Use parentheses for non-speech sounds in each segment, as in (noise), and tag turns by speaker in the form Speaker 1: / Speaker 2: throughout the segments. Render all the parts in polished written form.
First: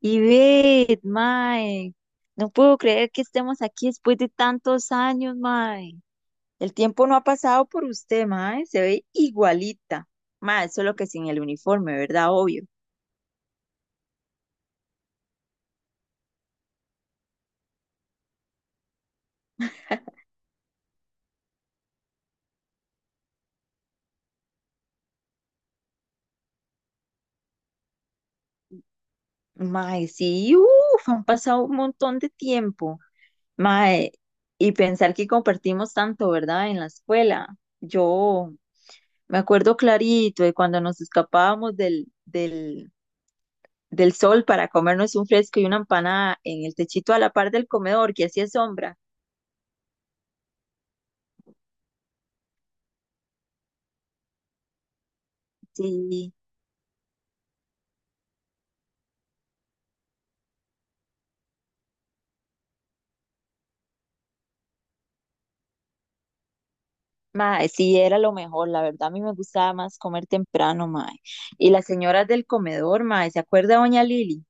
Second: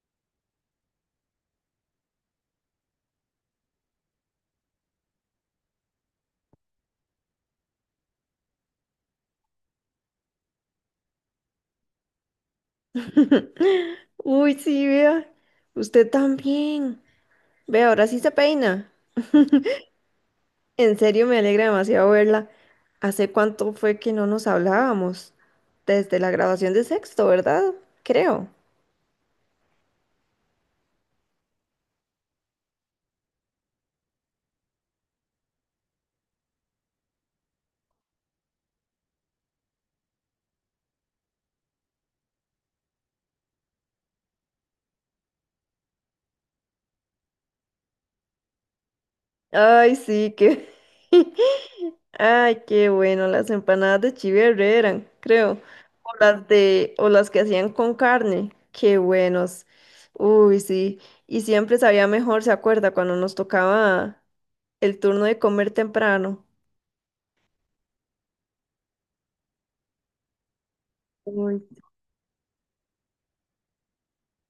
Speaker 1: Y ve, mae, no puedo creer que estemos aquí después de tantos años, mae. El tiempo no ha pasado por usted, mae, se ve igualita. Mae, solo que sin el uniforme, ¿verdad? Obvio.
Speaker 2: Uy, sí, vea. Usted también. Vea, ahora sí se peina. En serio, me alegra demasiado verla. ¿Hace cuánto fue que no nos hablábamos? Desde la graduación de sexto, ¿verdad? Creo.
Speaker 1: Mae, sí, uff, han pasado un montón de tiempo. Mae, y pensar que compartimos tanto, ¿verdad? En la escuela. Yo me acuerdo clarito de cuando nos escapábamos del sol para comernos un fresco y una empanada en el techito a la par del comedor, que así es sombra.
Speaker 2: Ay, sí, qué... (laughs) Ay, qué bueno. Las empanadas de Chiverre eran, creo. O
Speaker 1: Sí,
Speaker 2: las de... O las que hacían con carne. Qué buenos. Uy, sí. Y siempre sabía mejor, ¿se acuerda? Cuando nos tocaba el turno de comer temprano.
Speaker 1: mae, sí, era lo mejor, la verdad a mí me gustaba más comer temprano, mae.
Speaker 2: Uy,
Speaker 1: Y las señoras del comedor, mae, ¿se acuerda doña Lili?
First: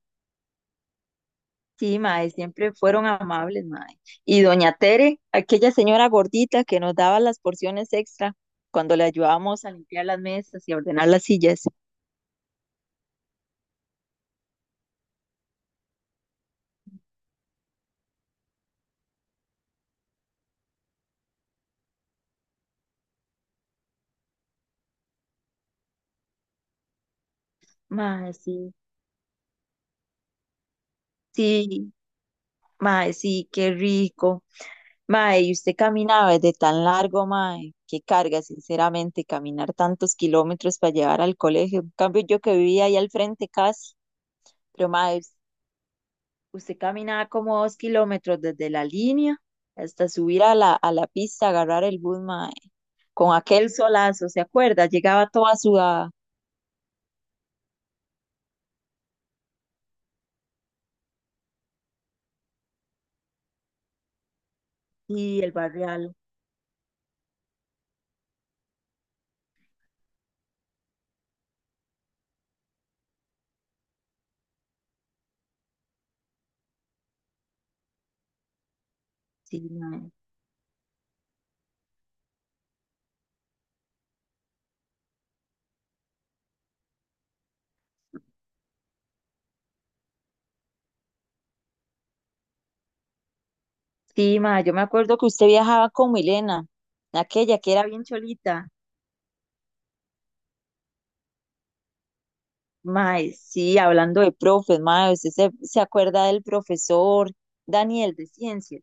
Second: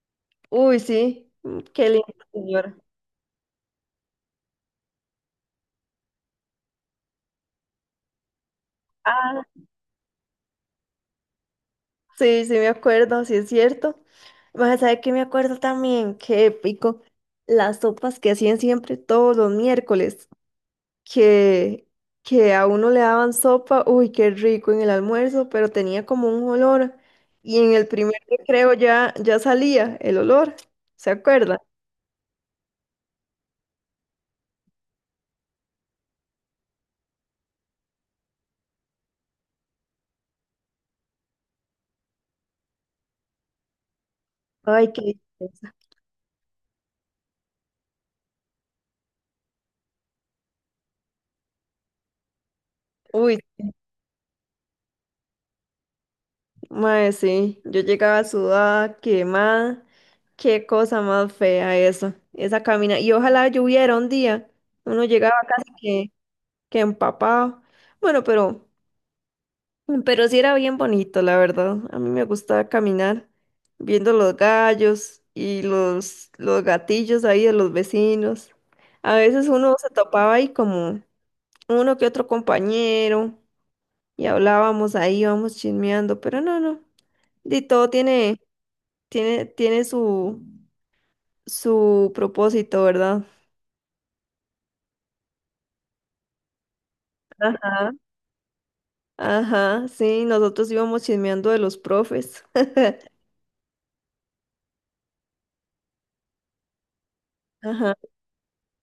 Speaker 2: uy, sí, mm, qué
Speaker 1: Sí,
Speaker 2: lindo,
Speaker 1: mae, siempre
Speaker 2: señor.
Speaker 1: fueron amables, mae. Y doña Tere, aquella señora gordita que nos daba las porciones extra cuando le
Speaker 2: Ah,
Speaker 1: ayudábamos a limpiar las mesas y a ordenar las sillas.
Speaker 2: sí, sí me acuerdo, sí es cierto. Vas a saber que me acuerdo también, qué épico, las sopas que hacían siempre todos los miércoles, que, que a uno le daban sopa, uy, qué rico en el almuerzo, pero tenía como un olor, y en el primer
Speaker 1: Mae,
Speaker 2: recreo
Speaker 1: sí,
Speaker 2: ya, ya salía el olor, ¿se acuerda?
Speaker 1: sí, mae, sí, qué rico. Mae, y usted caminaba desde tan largo, mae, qué carga, sinceramente, caminar tantos kilómetros para llevar al colegio. En cambio, yo que vivía ahí al frente casi, pero
Speaker 2: Ay, qué...
Speaker 1: mae,
Speaker 2: deliciosa.
Speaker 1: usted caminaba como 2 kilómetros desde la línea hasta subir a la pista, agarrar el bus, mae, con
Speaker 2: Uy,
Speaker 1: aquel solazo, ¿se acuerda? Llegaba toda sudada.
Speaker 2: mae, sí, yo llegaba sudada, quemada. Qué cosa más fea eso, esa camina. Y ojalá lloviera un día. Uno llegaba
Speaker 1: Sí, el
Speaker 2: casi
Speaker 1: barrial,
Speaker 2: que empapado. Bueno, pero sí era bien bonito, la verdad. A mí me gustaba caminar viendo los gallos y los gatillos ahí de los vecinos. A veces
Speaker 1: sí,
Speaker 2: uno se
Speaker 1: mae.
Speaker 2: topaba ahí como uno que otro compañero y hablábamos ahí, íbamos chismeando, pero no, no. Y todo tiene tiene, tiene su, su propósito, ¿verdad?
Speaker 1: Sí, mae, yo me acuerdo que usted viajaba con Milena, aquella que era
Speaker 2: Ajá.
Speaker 1: bien cholita.
Speaker 2: Ajá, sí, nosotros íbamos chismeando de los profes.
Speaker 1: Mae, sí, hablando de profes, mae, ¿usted se acuerda del profesor
Speaker 2: Ajá.
Speaker 1: Daniel de ciencias?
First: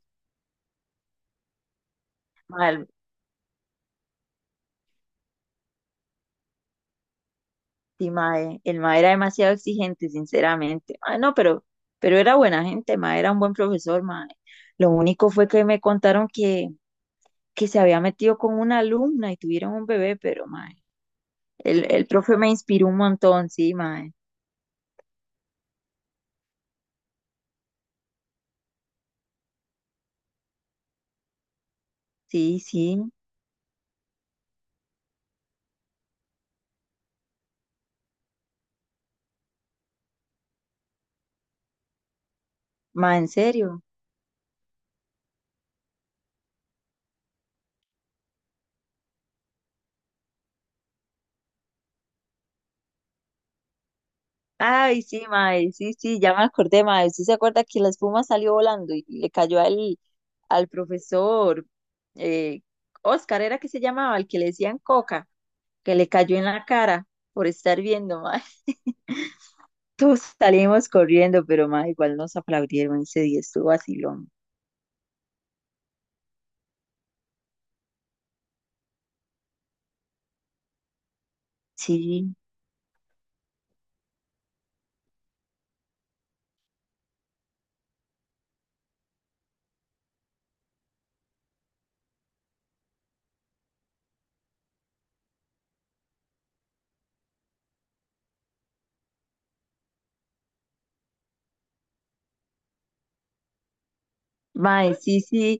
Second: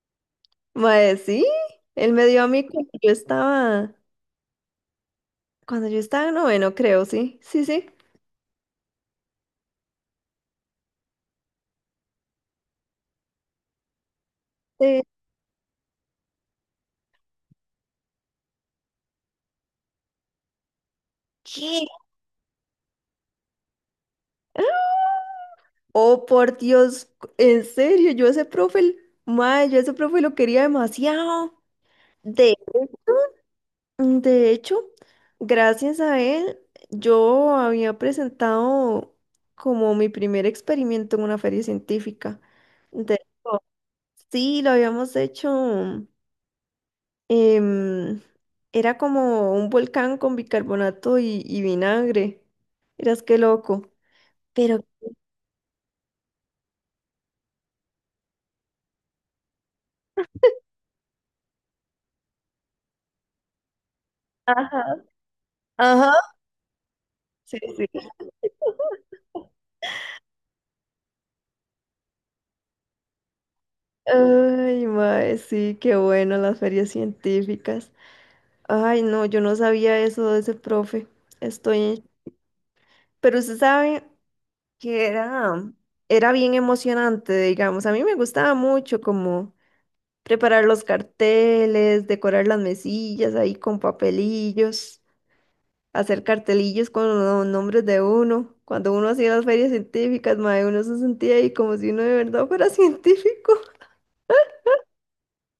Speaker 2: Mae, sí, él me dio a mí
Speaker 1: Mae, el,
Speaker 2: cuando yo estaba en noveno, creo, sí, sí, sí.
Speaker 1: sí, mae, el mae era demasiado exigente, sinceramente. Mae, no, pero era buena gente, mae, era un buen profesor, mae. Lo
Speaker 2: Eh,
Speaker 1: único fue que me contaron que se había metido con una alumna y tuvieron un bebé, pero mae,
Speaker 2: ¿Qué?
Speaker 1: el profe me inspiró un montón, sí, mae.
Speaker 2: Oh, por Dios, en serio, mae, yo ese profe lo quería demasiado.
Speaker 1: Sí, sí,
Speaker 2: Mm, de hecho, gracias a él, yo había presentado como mi primer experimento en una feria científica.
Speaker 1: mae,
Speaker 2: De-
Speaker 1: en serio.
Speaker 2: sí, lo habíamos hecho. em, Era como un volcán con bicarbonato y vinagre. Eras qué loco. Pero,
Speaker 1: Ay, sí, mae, sí, sí, ya me acordé, mae. ¿Sí se acuerda que la espuma salió volando y le cayó al, al profesor eh, Oscar, era que se llamaba, el que le decían
Speaker 2: ajá,
Speaker 1: Coca, que le
Speaker 2: ajá.
Speaker 1: cayó en la cara por
Speaker 2: Sí,
Speaker 1: estar
Speaker 2: sí.
Speaker 1: viendo, mae? (laughs) Todos salimos corriendo, pero mae, igual nos aplaudieron ese día, estuvo vacilón.
Speaker 2: Ay, mae, sí, qué bueno las ferias científicas. Ay, no, yo no sabía eso de ese profe. Estoy.
Speaker 1: Sí.
Speaker 2: Pero usted sabe. que era, Era bien emocionante, digamos. A mí me gustaba mucho como preparar los carteles, decorar las mesillas ahí con papelillos, hacer cartelillos con los nombres de uno. Cuando uno hacía las ferias científicas, mae, uno se sentía ahí como si uno de verdad fuera (laughs) científico.
Speaker 1: Mae, sí, sí.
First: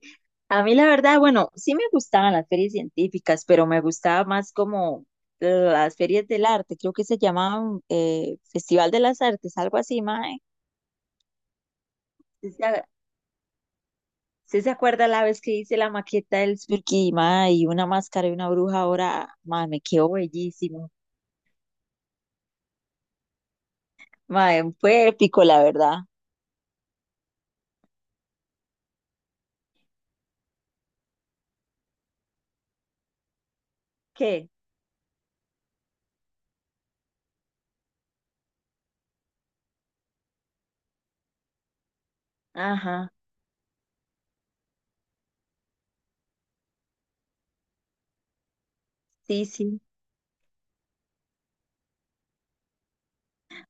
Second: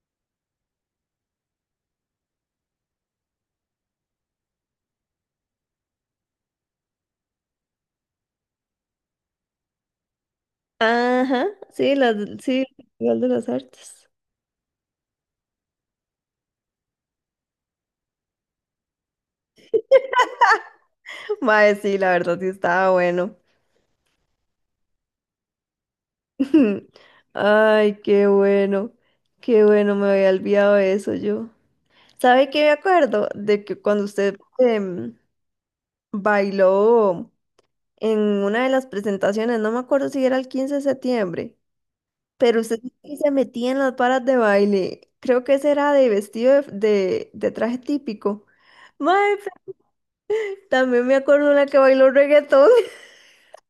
Speaker 1: A mí la verdad, bueno, sí me gustaban las ferias científicas, pero me gustaba más como las ferias del arte, creo que se llamaban Festival de las Artes, algo así, mae.
Speaker 2: Ajá, sí, las,
Speaker 1: ¿Sí
Speaker 2: sí,
Speaker 1: se,
Speaker 2: el
Speaker 1: a-
Speaker 2: Festival de las Artes.
Speaker 1: sí se acuerda la vez que hice la maqueta del Spooky, mae, y una máscara y una bruja ahora, mae, me quedó bellísimo.
Speaker 2: (laughs) Mae, sí, la verdad sí estaba bueno.
Speaker 1: Mae, fue épico, la verdad.
Speaker 2: (laughs) Ay, qué bueno, me había olvidado de eso yo. ¿Sabe qué me acuerdo? De que cuando usted
Speaker 1: ¿Qué?
Speaker 2: em, bailó en una de las presentaciones, no me acuerdo si era el 15 de septiembre, pero usted dijo
Speaker 1: Ajá,
Speaker 2: que se metía en las varas de baile. Creo que ese era de vestido de traje típico. Mae,
Speaker 1: sí,
Speaker 2: pero
Speaker 1: sí.
Speaker 2: también me acuerdo una que bailó reggaetón. (laughs)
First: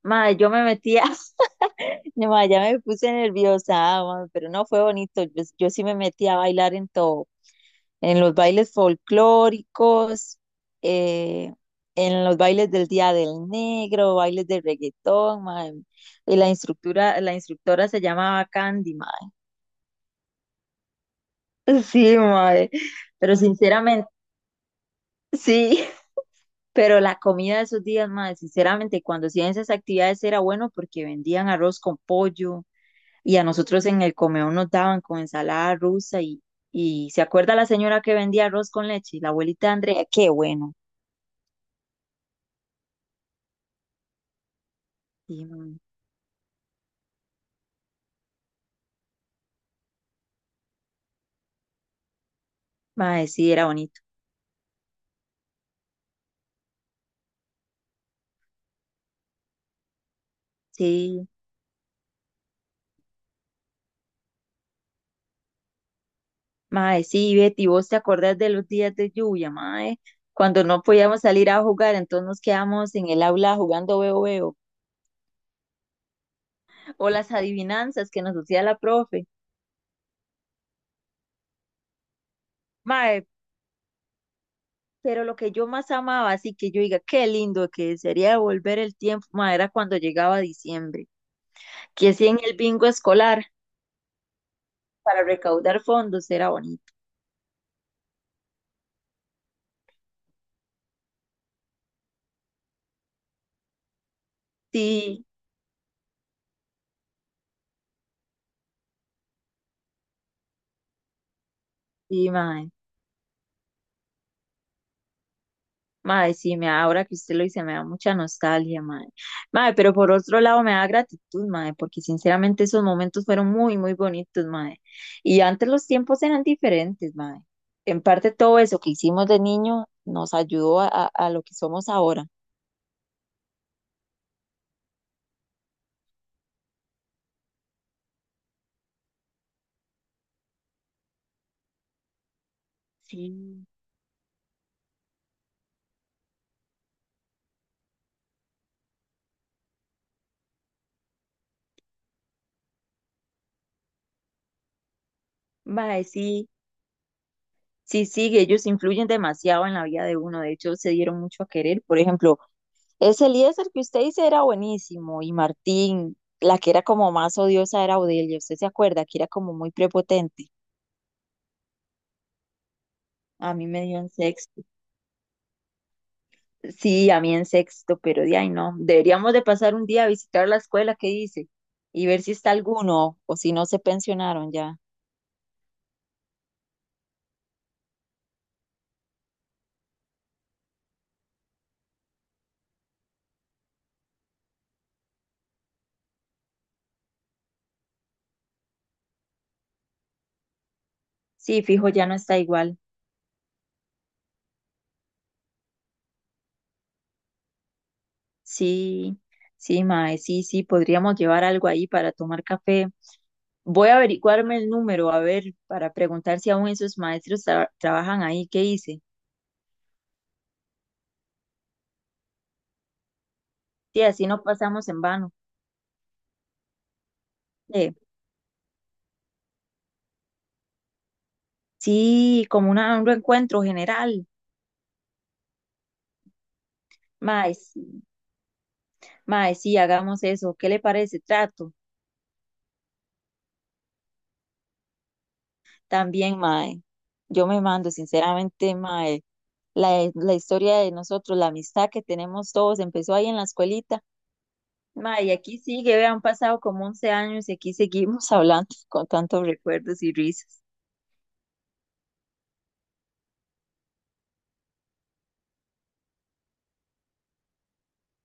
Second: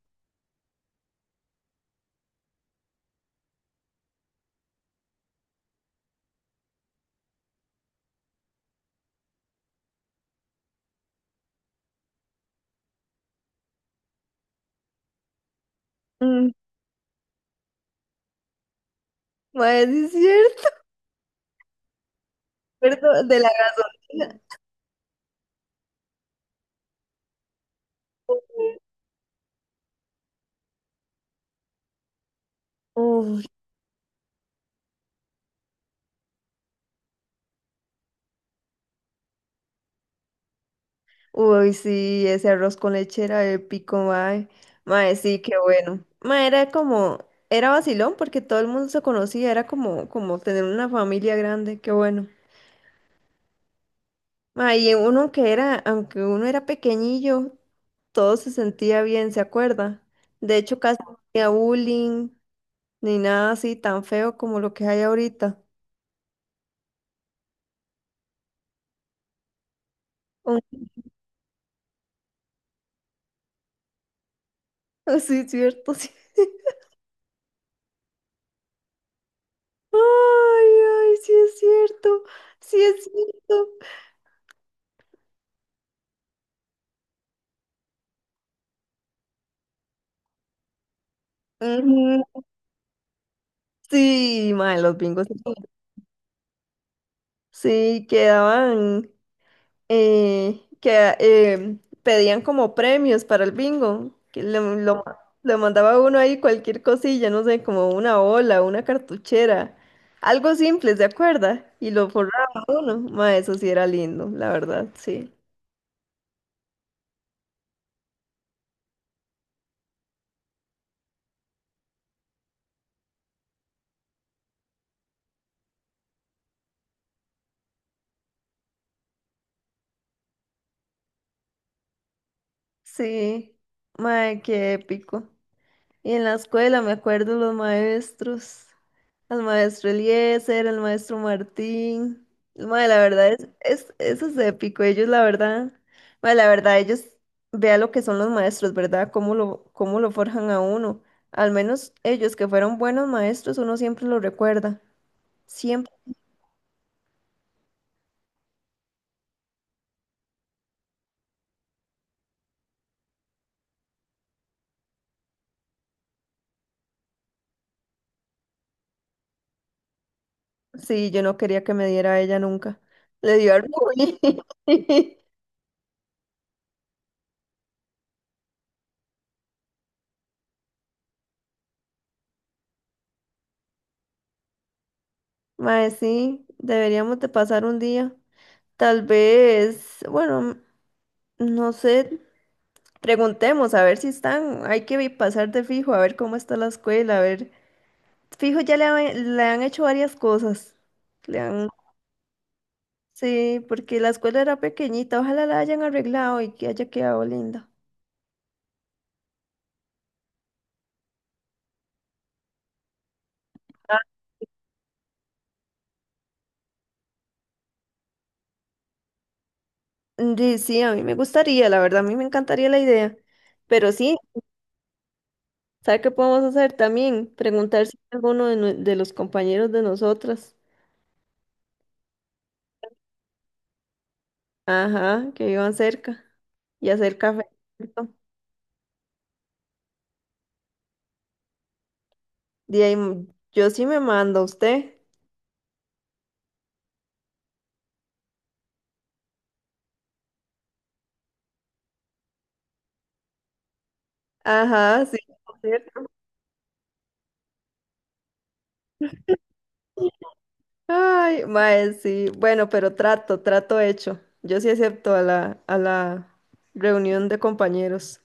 Speaker 1: Mae, yo me metía. (laughs) No, ma, ya me puse nerviosa, ah, pero no fue bonito. Yo sí me metí a bailar en todo, en los bailes folclóricos, eh, en los bailes del Día del Negro, bailes de reggaetón, mae. Y la
Speaker 2: Mm,
Speaker 1: instructora, la instructora se llamaba Candy, mae.
Speaker 2: mae, sí es cierto.
Speaker 1: (laughs) Sí, mae.
Speaker 2: Me acuerdo
Speaker 1: Pero
Speaker 2: de la
Speaker 1: sinceramente,
Speaker 2: gasolina.
Speaker 1: sí. (laughs) Pero la comida de esos días, mae, sinceramente, cuando hacían esas actividades era bueno porque vendían arroz con pollo y a
Speaker 2: Uf,
Speaker 1: nosotros en el comedor nos daban con ensalada rusa y ¿se acuerda la señora que vendía arroz con leche? La abuelita Andrea, qué bueno.
Speaker 2: uy, sí, ese arroz con leche era épico, mae. Mae,
Speaker 1: Sí,
Speaker 2: sí, qué
Speaker 1: mae.
Speaker 2: bueno. Era vacilón porque todo el mundo se conocía, era como, como tener una familia grande, qué bueno.
Speaker 1: Mae, sí, era bonito.
Speaker 2: Mae, y uno que era, Aunque uno era pequeñillo, todo se sentía bien, ¿se acuerda? De hecho, casi no
Speaker 1: Sí,
Speaker 2: había bullying, ni nada así tan feo como lo que hay ahorita.
Speaker 1: mae, sí, Betty, vos te acordás de los días de lluvia, mae, cuando
Speaker 2: Un-
Speaker 1: no podíamos salir a jugar, entonces nos quedamos en el aula jugando veo veo,
Speaker 2: (laughs) Sí, es cierto, sí.
Speaker 1: o las adivinanzas que nos hacía la profe.
Speaker 2: Ay, ay, sí es cierto, sí es
Speaker 1: Mae,
Speaker 2: cierto.
Speaker 1: pero lo que yo más amaba, así que yo diga, qué lindo que sería volver el tiempo, mae, era cuando llegaba diciembre, que sí en
Speaker 2: Ujú,
Speaker 1: el bingo escolar
Speaker 2: sí, mae, los
Speaker 1: para
Speaker 2: bingos.
Speaker 1: recaudar fondos era bonito.
Speaker 2: Sí, quedaban, que pedían como premios para el bingo,
Speaker 1: Sí,
Speaker 2: le mandaba uno ahí cualquier cosilla, no sé, como una ola, una cartuchera, algo simple, ¿se acuerda? Y lo
Speaker 1: sí,
Speaker 2: forraba
Speaker 1: mae.
Speaker 2: uno, mae, eso sí era lindo, la verdad, sí.
Speaker 1: Mae, ahora que usted lo dice, me da mucha nostalgia, mae. Mae, pero por otro lado me da gratitud, mae, porque sinceramente esos momentos fueron muy, muy bonitos, mae. Y antes los tiempos eran diferentes, mae. En parte todo eso que hicimos de niño nos ayudó a, a lo que somos ahora.
Speaker 2: Sí, mae, qué épico. Y en la escuela me acuerdo los maestros. Al maestro Eliezer, al maestro Martín. Mae, la verdad es,
Speaker 1: Sí.
Speaker 2: es, eso es épico. Ellos, la verdad, mae, la verdad, ellos vea lo que son los maestros, ¿verdad? Cómo lo forjan a uno. Al menos ellos que fueron buenos maestros, uno siempre lo recuerda. Siempre.
Speaker 1: Mae, sí, sí, sí, ellos influyen demasiado en la vida de uno. De hecho, se dieron mucho a querer. Por ejemplo, ese Eliezer que usted dice era buenísimo y Martín, la que era como más odiosa era Odelia, ¿usted se acuerda? Que era como muy prepotente.
Speaker 2: Sí, yo no quería que me diera a ella nunca. Le
Speaker 1: A
Speaker 2: dio
Speaker 1: mí me dio en
Speaker 2: orgullo.
Speaker 1: sexto.
Speaker 2: (laughs)
Speaker 1: Sí, a mí en sexto, pero de ahí no. Deberíamos de pasar un día a visitar la escuela que dice y ver si está alguno o si no se pensionaron ya.
Speaker 2: Mae, sí, deberíamos de pasar un día. Tal vez, bueno, no sé. Preguntemos a ver si están. Hay que pasar de fijo, a ver cómo está la escuela, a ver. Fijo, le han hecho varias cosas. Le
Speaker 1: Sí,
Speaker 2: han...
Speaker 1: fijo, ya no está igual.
Speaker 2: Sí, porque la escuela era pequeñita. Ojalá la hayan arreglado y que haya quedado linda.
Speaker 1: Sí, sí, mae, sí, sí, podríamos llevar algo ahí para tomar café. Voy a averiguarme el número, a ver, para preguntar si aún esos maestros trabajan ahí, ¿qué dice?
Speaker 2: Sí, sí, a mí me gustaría, la verdad, a mí me encantaría la idea. Pero
Speaker 1: Sí,
Speaker 2: sí,
Speaker 1: así no pasamos en vano.
Speaker 2: ¿sabe qué podemos hacer también? Preguntar
Speaker 1: Eh,
Speaker 2: si hay alguno de, de los compañeros de nosotras,
Speaker 1: sí, como un reencuentro general.
Speaker 2: ajá, que vivan cerca y hacer café.
Speaker 1: Mae, sí,
Speaker 2: ¿Cierto?
Speaker 1: mae, sí, hagamos eso. ¿Qué le parece? Trato.
Speaker 2: De ahí, mm, yo sí me mando a usted.
Speaker 1: También, mae, yo me mando, sinceramente, mae, la historia de nosotros, la amistad que tenemos todos, empezó ahí en la escuelita.
Speaker 2: Ajá, sí,
Speaker 1: Mae, y aquí
Speaker 2: ¿cierto?
Speaker 1: sigue, vean, han pasado como 11 años y aquí seguimos (laughs) hablando con tantos recuerdos y risas.
Speaker 2: Ay, mae, sí. Bueno, pero trato hecho. Yo sí acepto a a la reunión de compañeros.